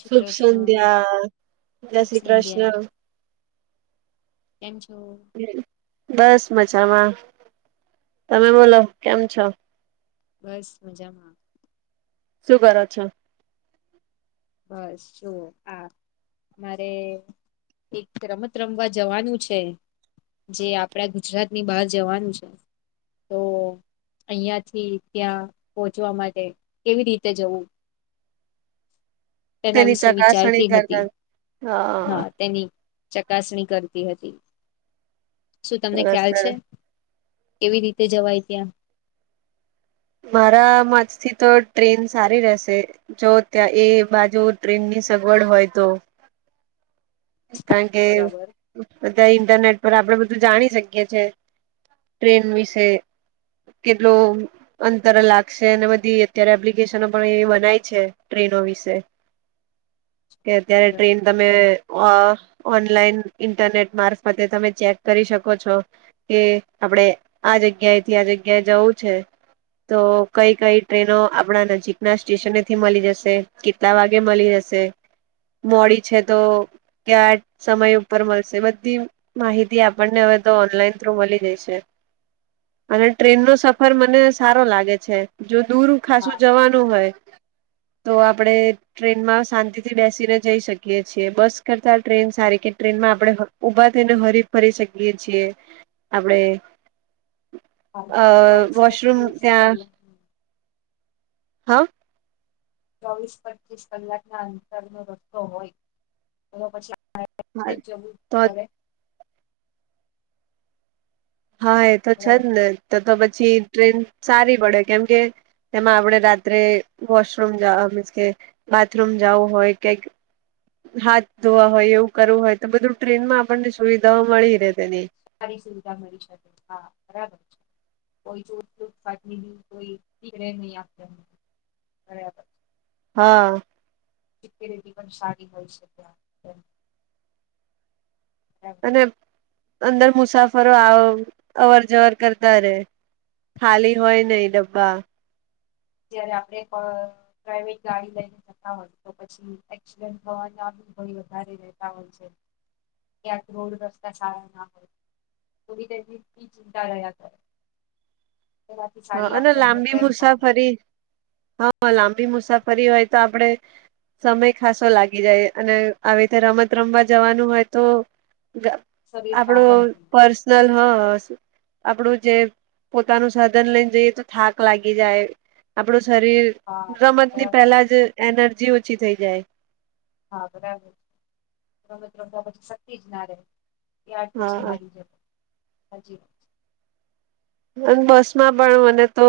શ્રી શુભ કૃષ્ણ સંધ્યા જય શુભ શ્રી સંધ્યા કૃષ્ણ. કેમ છો? બસ મજામાં તમે બોલો કેમ છો? બસ મજામાં. શું કરો છો? બસ જો આ મારે એક રમત રમવા જવાનું છે. જે આપડા ગુજરાતની બહાર જવાનું છે. તો અહીંથી ત્યાં પહોંચવા માટે કેવી રીતે જવું? તેના તેની વિશે ચકાસણી વિચારતી હતી કરતા હા તેની ચકાસણી કરતી હતી શું તમને સરસ ખ્યાલ છે? સરસ એવી રીતે જવાય ત્યાં મારા મતથી તો ટ્રેન સારી રહેશે. જો ત્યાં એ બાજુ ટ્રેનની સગવડ હોય તો કારણ કે બરાબર બધા ઇન્ટરનેટ પર આપડે બધું જાણી શકીએ છે. ટ્રેન વિશે કેટલો અંતર લાગશે અને બધી અત્યારે એપ્લિકેશનો પણ એવી બનાય છે, ટ્રેનો વિશે [unintelligible] કે અત્યારે ટ્રેન તમે અ ઓનલાઈન ઇન્ટરનેટ મારફતે તમે ચેક કરી શકો છો. કે આપડે આ જગ્યાએથી આ જગ્યાએ જવું છે. તો કઈ કઈ ટ્રેનો આપણા નજીકના સ્ટેશનેથી મલી જશે કેટલા વાગે મલી જશે? મોડી છે, તો ક્યા સમય ઉપર મળશે બધી માહિતી આપણને હવે તો ઓનલાઈન થ્રુ મલી જાયશે અને ટ્રેનનો સફર મને સારો લાગે છે, જો દૂર ખાસું જવા નું હોય તો આપડે ટ્રેનમાં શાંતિથી બેસીને જઈ શકીએ છીએ, બસ કરતા ટ્રેન સારી કે ટ્રેનમાં આપણેે હ ઊભા થેને હરી ફરી શકીએ છીએ, આપડે અ ચોવીસ વોશરૂમ પચીસ ત્યાં કલાક હ. ચોવીસ પચીસ કલાકના અંતર નો રસ્તો હોય તો પછી હા [unintelligible] થવું તો પડે હા એ તો છે, બરાબર જ ને તો તો પછી ટ્રેન સારી પડે કેમ કે તેમાં આપણે રાત્રે વોશરૂમવા મીન્સ કે બાથરૂમ જવું હોય કે હાથ ધોવા હોય એવું કરવું હોય તો બધું ટ્રેનમાં આપણને સુવિધાઓ મળી રહેે તેને સારી સુવિધા મળી શકે હા બરાબર છે. કોઈ જો [unintelligible] બરાબર. હા. સિક્યોરિટી પણ સારી હોય છે, ત્યા ને અંદર મુસાફરો આવ, અવર-જવર કરતા રહેે. ખાલી હોય નહીં ડબા. જયારે આપડે પ્રાઈવેટ ગાડી લઈને. જતા હોય તો, પછી એક્સિડન્ટ થવાનો, આમ ભય વધારે રહેતા હોય છે. ક્યાંક રોડ, રસ્તા સારા ના હોય. થોડી તેથી ઈ ચિંતા રહ્યા કરે. તેનાથી હા, સારી અને આપણને લાંબી ટ્રેન પડી મુસાફરી. હા, લાંબી મુસાફરી હોય તો, આપડે સમય ખાસો લાગી જાય. અને આવી રીતે રમત રમવા જવાનું હોય તો. શરીરને આપડો આરામ થઈ જાય. પર્સનલ હહ આપણું જે પોતાનું સા ધન લઈને જઈએ તો થાક લાગી જાય. આપડું શરીર હા બરાબર રમતની પહેલા જ એનર્જી ઓછી થઈ જાય. હા બરાબર. રમત રમ્યા પછી શક્તિ જ ના રે એ આઠ હા. પછી હારી જાય. હજી બસમાં પણ મને તો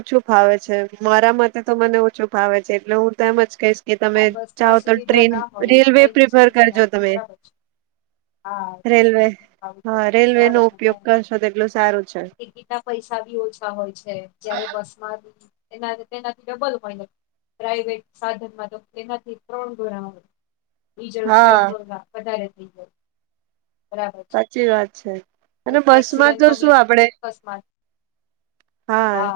ઓછું ફાવે છે. મારા મતે તો મને ઓછું ફાવે છે એટલે હું તો એમજ કહીશ કે તમે હા બસ માં જાઓ તો સુવિધા ટ્રેન, ના હોય રેલવે કઈ પ્રિફર સુવિધા ના કરજો હોય તમે. બરાબર છે હા રેલવે ખાવું પડે હા રેલવેનો બરાબર છે ઉપયોગ અને કરશો તેટલું સારું છે. ટિકિટ ના પૈસા બી ઓછા હોય છે. જયારે બસમાં એના તેનાથી ડબલ હોય ને પ્રાઈવેટ સાધનમાં તો એનાથી ત્રણ ગુણા હોય. ડીઝલ હા પેટ્રોલના વધારે થઈ જાય. બરાબર સાચી વાત છે છે. અને એક બસ માં એક્સિડેન્ટ તો નો શું બી આપડે અકસ્માત હા.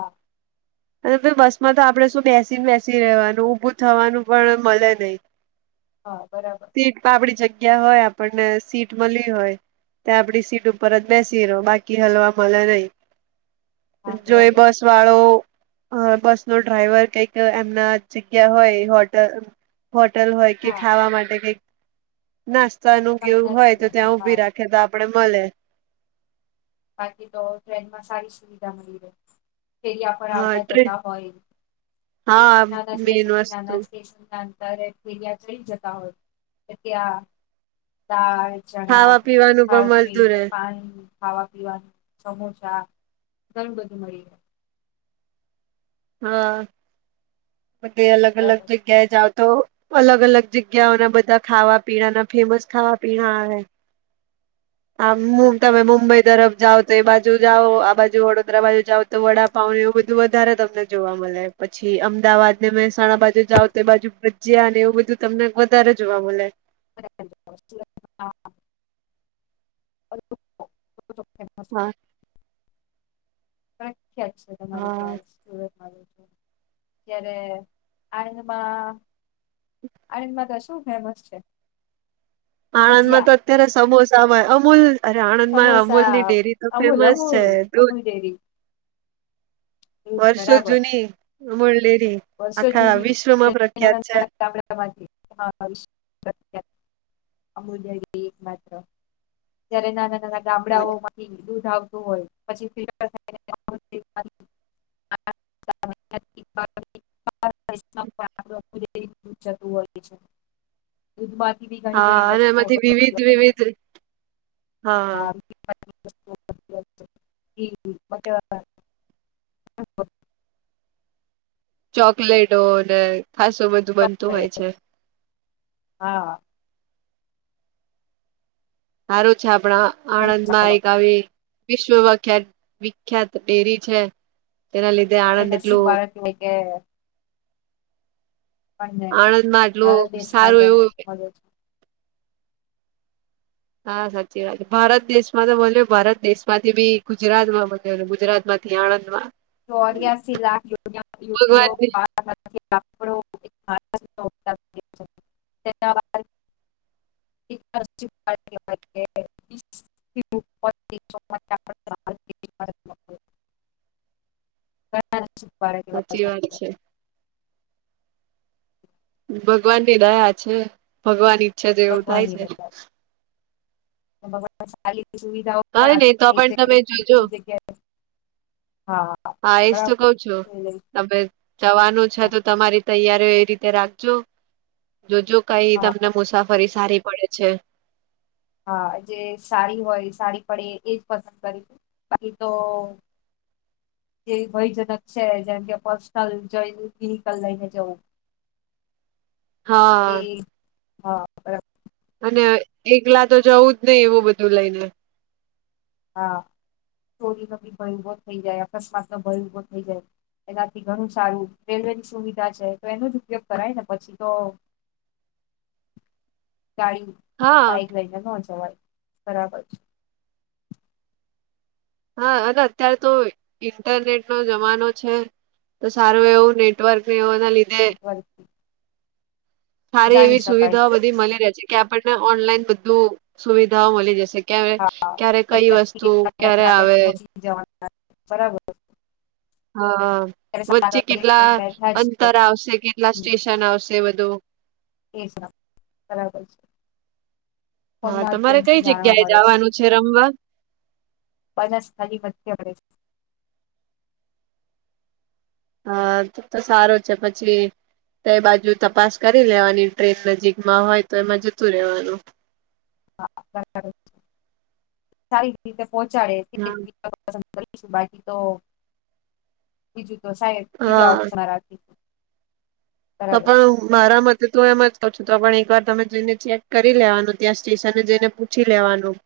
અને પહી બસમાં તો આપણે શું બેસીને બેસી રહેવાનું. ઊભું થવાનું પણ મળે નહીં. હા બરાબર. સીટ તો આપડી જગ્યા હોય આપણને સીટ મળી હોય. તે આપડી સીટ ઉપર જ બેસી રહો. બાકી હલવા મલે નહી. હા જોએ બરાબર બસ વાળો. હહ બસનો ડ્રાઈવર કઈક એમના જગ્યા હોય હોટલ હોટલ હોય કે હા ખાવા માટે કઈક નાસ્તાનું કે એવું સાંજના હોય તો સમયે ત્યાં હા ઉભી રાખ ખે તો આપડે મલે. બાકી તો ટ્રેનમાં સારી સુવિધા મળી રહે. ફેરિયા પર હા આવતા ટ્રે જતા હોય. હા એક નાના મેન સ્ટેશનથી વસ્તુ નાના સ્ટેશન [inaudible] ત્યારે ફેરીયા ચડી જતા હોય તો ત્યાં દાળ, ચણા, ખાવા પીવાનું પણ ખારી સિંગ, મળતું રે પાણી ખાવા પીવાનું સમોસા ઘણું બધું મળી રે. હા બધે અલગ રહે અલગ જગ્યાએ જાઓ તો. અલગ અલગ જગ્યાઓના બધા ખાવા પીણાના ફેમસ ખાવા પીણા આવે. આમ મું બરાબર તમે મુંબઈ તરફ જાવ તો એ બાજુ જાઓ આ બાજુ વડોદરા બાજુ જાઓ તો વડાપાવને એવું બધું વધારે તમને જોવા મળે. પછી અમદાવાદને મહેસાણા બાજુ જાવ તો એ બાજુ ભજ્યા ને એવું બધું તમને વધારે જોવા મળે. [inaudible] હા હા. હા [unintelligible] પ્રખ્યાત છે તમારે હા ત્યાં સુરતમાં લોચો. ત્યારે આંદમાં આણંદમા તો શું ફેમસ છે? ભજીયા આણંદમાં તો અત્યારે સમોસા હોય અમૂલ અરે આણંદ માં અમૂલ ની સમોસા ડેરી તો અમૂલ ફેમસ છે અમૂલ દુધ. અમૂલ ડેરી દૂધ બરાબર જૂની અમણ લેરી વર્ષો આખા જૂની વિશ્વમાં નાના છે. નાના ગામડામાંથી અમૂલ્ય એક માત્ર જ્યારે નાના-નાના છે ગામડાઓ માંથી દૂધ આવતું હોય, પછી ફિલ્ટર થાયને. [unintelligible] જતું હોય છે. દૂધમાંથી બી ઘણી હા ઘણી અને વસ્તુઓ એમાંથી વિવિધ વિવિધ હા. [unintelligible] ચોકલેટો ને ખાસ ચોકલેટ હા. સારું છે, આપણા આણંદમાં એક આવી વિશ્વવખ્યાત વિખ્યાત ડેરી છે, તેના લીધે આપે આણંદ નસિક એટલું બારત એય કે. આપણને આણંદ માં આટલું સારું એવું. હ. હા, સાચી વાત, ભારત દેશ માં તો બોલ ભારત દેશ માંથી બી ગુજરાત માં બ ગુજરાત માંથી હા, હા. ચોર્યાસી લાખ ભગવાનની લા ના [unintelligible] [unintelligible] [unintelligible] સાચી વાત છે. ની દયા છે, ભગવાન ઈચ્છા જેવું થાય ભગવાનની છે. દયા સારી સુવિધાઓ પણ અરે નહી આપી તો છે, એક પણ તમે જગ્યા જોજો બી જગ્યાએ હા, એજ તો બરાબર‌. કઉ છું તમે જવાનું છે, તો તમારી તૈયારીઓ એ રીતે રાખજો. જોજ કઈ તમને મુસાફરી સારી પડે છે. હા, જે સાડી હોય, સાડી પડે, એજ પસંદ કરીશું. બાકી તો. જે ભયજનક છે, જેમ કે પર્સનલ જોઈ વહિકલ લઈને જવું. હા એ હા, બરાબર. અને એકલા તો જવું જ નહી, એવું બધું લઈને. હા, ચોરીનો બી ભય ઉભો થઈ જાય, અકસ્માત નો ભય ઉભો થઈ જાય. એનાથી ઘણું સારું રેલવે ની સુવિધા છે, તો એનો જ ઉપયોગ કરાય ને, પછી તો કાય. હા બાઈક લઈને નહો, જવાય બરાબર છે. હા, અને અત્યારે તો ઇન્ટરનેટ નો જમાનો છે. તો સારું એવું નેટવર્ક એવા લીધે એક વાર. સારી એવી શકાય સુવિધાઓ બધી મલી રહે છે કે, આપણને ઓનલાઈન બધું સુવિધાઓ મલી જશે. ક્યારે, હા ક્યારે કઈ અહીંયાથી વસ્તુ કેટલા ટાઈમ ક્યારે આપણે આવે? પહોંચી બરાબર. હા, અત્યારે સાત વચ્ચે વાગે કેટલા બેઠા અંતર છે આવશે, કેટલા સ્ટેશન આવશે બધું? એ છે, બરાબર છે. ફોન હા તમારે કઈ માધ્યમથી જાણવા જગ્યાએ મળે છે. જવાનું રમવા [unintelligible] હા તો તો સારો છે પછી તે બાજુ તપાસ કરી લેવાની ટ્રેક નજીકમાં હોય તો એમાં જતું રહેેવાનું. હા સારી રીતે પહોંચાડે હા. [unintelligible] કરીશ બાકી તો બીજું તો સાહેબ બીજા હા. ઓપ્શમાં રાખીશું. તો બરાબર છે પણ મારા મતે તો એમ જ પાછું તો પણ એકવાર તમે જઈને ચેક કરી લેવાનું ત્યાં સ્ટેશનને જઈને પૂછી લેવાનું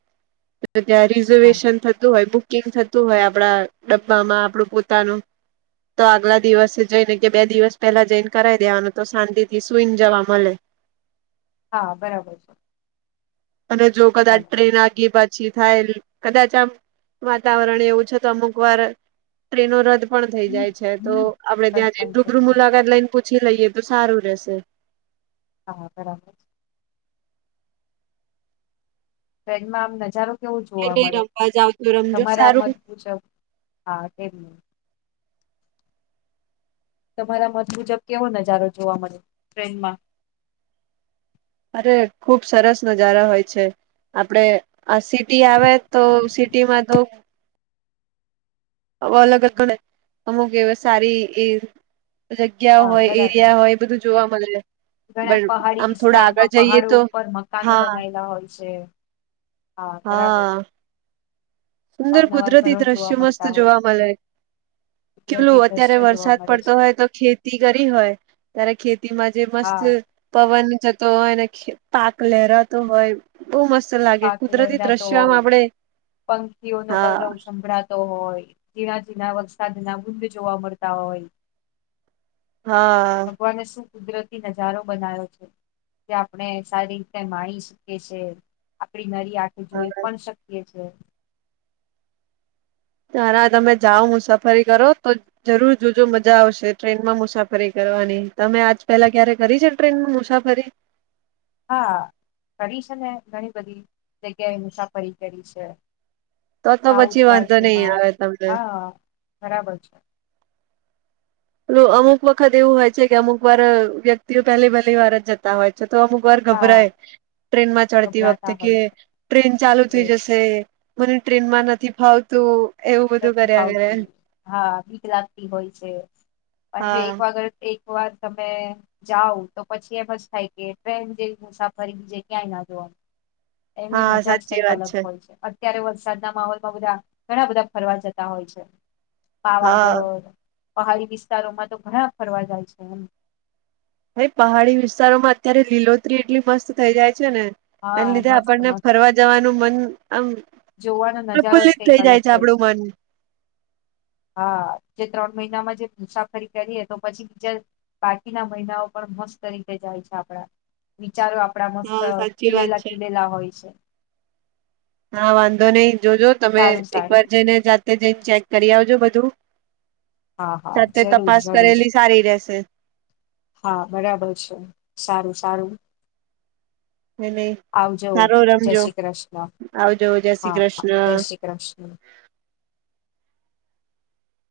ત્યાં હા રિઝર્વેશન થતું હોય બુક કિંગ થતું હોય આપડા ડબ્બામાં આપડું પોતાનું તો આગલા દિવસે જઈને કે બે દિવસ પેલા જઈન કરાય દેવાનું તો શાંતિથી સુઈન જવા મલે. હા બરાબર છે. અને જો કદાચ હાલો ટ્રેન આગી બા પછી થાય કદાચ આમ વાતાવરણ એવું છે તો અમુકવાર ટ્રેનો રદ પણ થઈ જાય છે તો આપડે ત્યાં જઈ પણ રૂબરૂ થતી મુલાકાત લઈન પૂછી લઈએ તો સારું રેહશે. હા બરાબર છે. ટ્રેનમાં આમ નજારો કેવો જોવા અને મળે રમવા જાવ તો રમજો. તમારા સારું મત મુજબ? હા ટ્રેનમાં તમારા મત મુજબ કેવો નજારો જોવા મળે ટ્રેનમાં? અરે ખુબ સરસ નજારા હોય છે આપડે આ સિટી આવે તો સિટીમાં તો અલગ અલગ અમુક એ સારી એ જગ્યા હા હોય બરાબર એરિયા હોય. બધું જોવા મલે છે. ઘણા પહાડી વિસ્તારોમાં પહાડો તો ઉપર મકાનો હા બનાયેલા હોય છે. હા બરાબર છે. સુંદર કુદરતી ઘરો દ્રશ્ય જોવા મસ્ત મળતા હોય જોવા છે મલે. કુદરતી કેલું અત્યારે દ્રશ્ય જોવા વરસાદ મળે પડતો છે હોય તો ખે તી કરી હોય ત્યારે ખેતીમાં જે મસ્ત હા પવન જતો હોય પાક લહેરાતો હોય. બોવ મસ્ત લાગે પાક કુદરતી લહેરાતો દ્રશ્યો આમ હોય આપડે પંખીઓનો હા કલરવ સંભળા તો હોય જીણા જીણા વરસાદના બુંદ જોવા મળતા હોય. હા. ભગવાને શું કુદરતી નજારો બનાવ્યો છે. કે આપણે સારી રીતે માણી શકીએ છે. આપણી નરી આંખે જોઈ પણ શકીએ છે. તારા તમે જાઓ મુસાફરી કરો તો જરૂર જોજો મજા આવશે ટ્રેનમાં મુસાફરી કરવાની તમે આજ પહેલા ક્યારે કરી છે? ટ્રેનમા મુસાફરી? હા કરી છે ને ઘણી બધી જગ્યાએ મુસાફરી કરી છે. તો તો સાઉથ પછી વાંધો નહી બાજુમાં આવે તમને હા બરાબર છે. અમુક વખત એવું હોય છે કે અમુક વાર વ્યક્તિઓ પહેલી પહેલી વાર જતા હોય છે તો અમુક એક વાર હા ગભરાય ટ્રેનમાં ચડતી વખતે ગભરાતા કે હોય ટ્રેન ચાલુ છે થઈ એ જશે. મને ટ્રેન માં નથી ફાવતું એવું બધું નથી કર્યા કરે ફાવતું હા બીક હોય છે, પણ જો હા એક વાગર એક વાર તમે જાઉ તો પછી એમ જ થાય કે ટ્રેન જેવી મુસાફરી બીજેે ક્યાંય ના જોવા એની હા મજા જ સાચી કંઈક વાત અલગ હોય છે. તયારે વરસાદના માહોલમાં બધા ઘણા બધા ફરવા જતા હોય છે. હા પાવાગઢ પહાડી વિસ્તારોમાં તો ઘણા ફરવા જાય છે, એમ હ પહાડી વિસ્તારોમાં અત્યારે લીલોતરી એટલી મસ્ત થઇ જાય છે, ને એન હા લીધે મસ્ત આપણને મસ્ત ફરવા જવાનું મન આમ જોવાનો નજારો જ પ્રફુલ્લીત કઈક થઇ અલગ જાય છે, હોય આપડું મન હા જે ત્રણ મહિનામાં જે મુસાફરી કરીએ તો પછી [unintelligible] બાકીના મહિનાઓ પણ મસ્ત રીતે જાય છે, આપડા વિચારો આ પડા મસ્ત હા સાચી વાત ખીલેલા છે ખીલેલા હોય છે. હા વાંધો નહી જોજો તમે સારું એક વાર સારું જઈને જા તે જઈને ચેક કરી આવજો બધું હા હા સાથે જરૂર તપાસ જરૂર કરેલી સારી રેશે હા બરાબર છે, સારું સારું એ નઈ આવજો સારો જય રમજો શ્રી કૃષ્ણ આવજો જય શ્રી હા જય કૃષ્ણ શ્રી કૃષ્ણ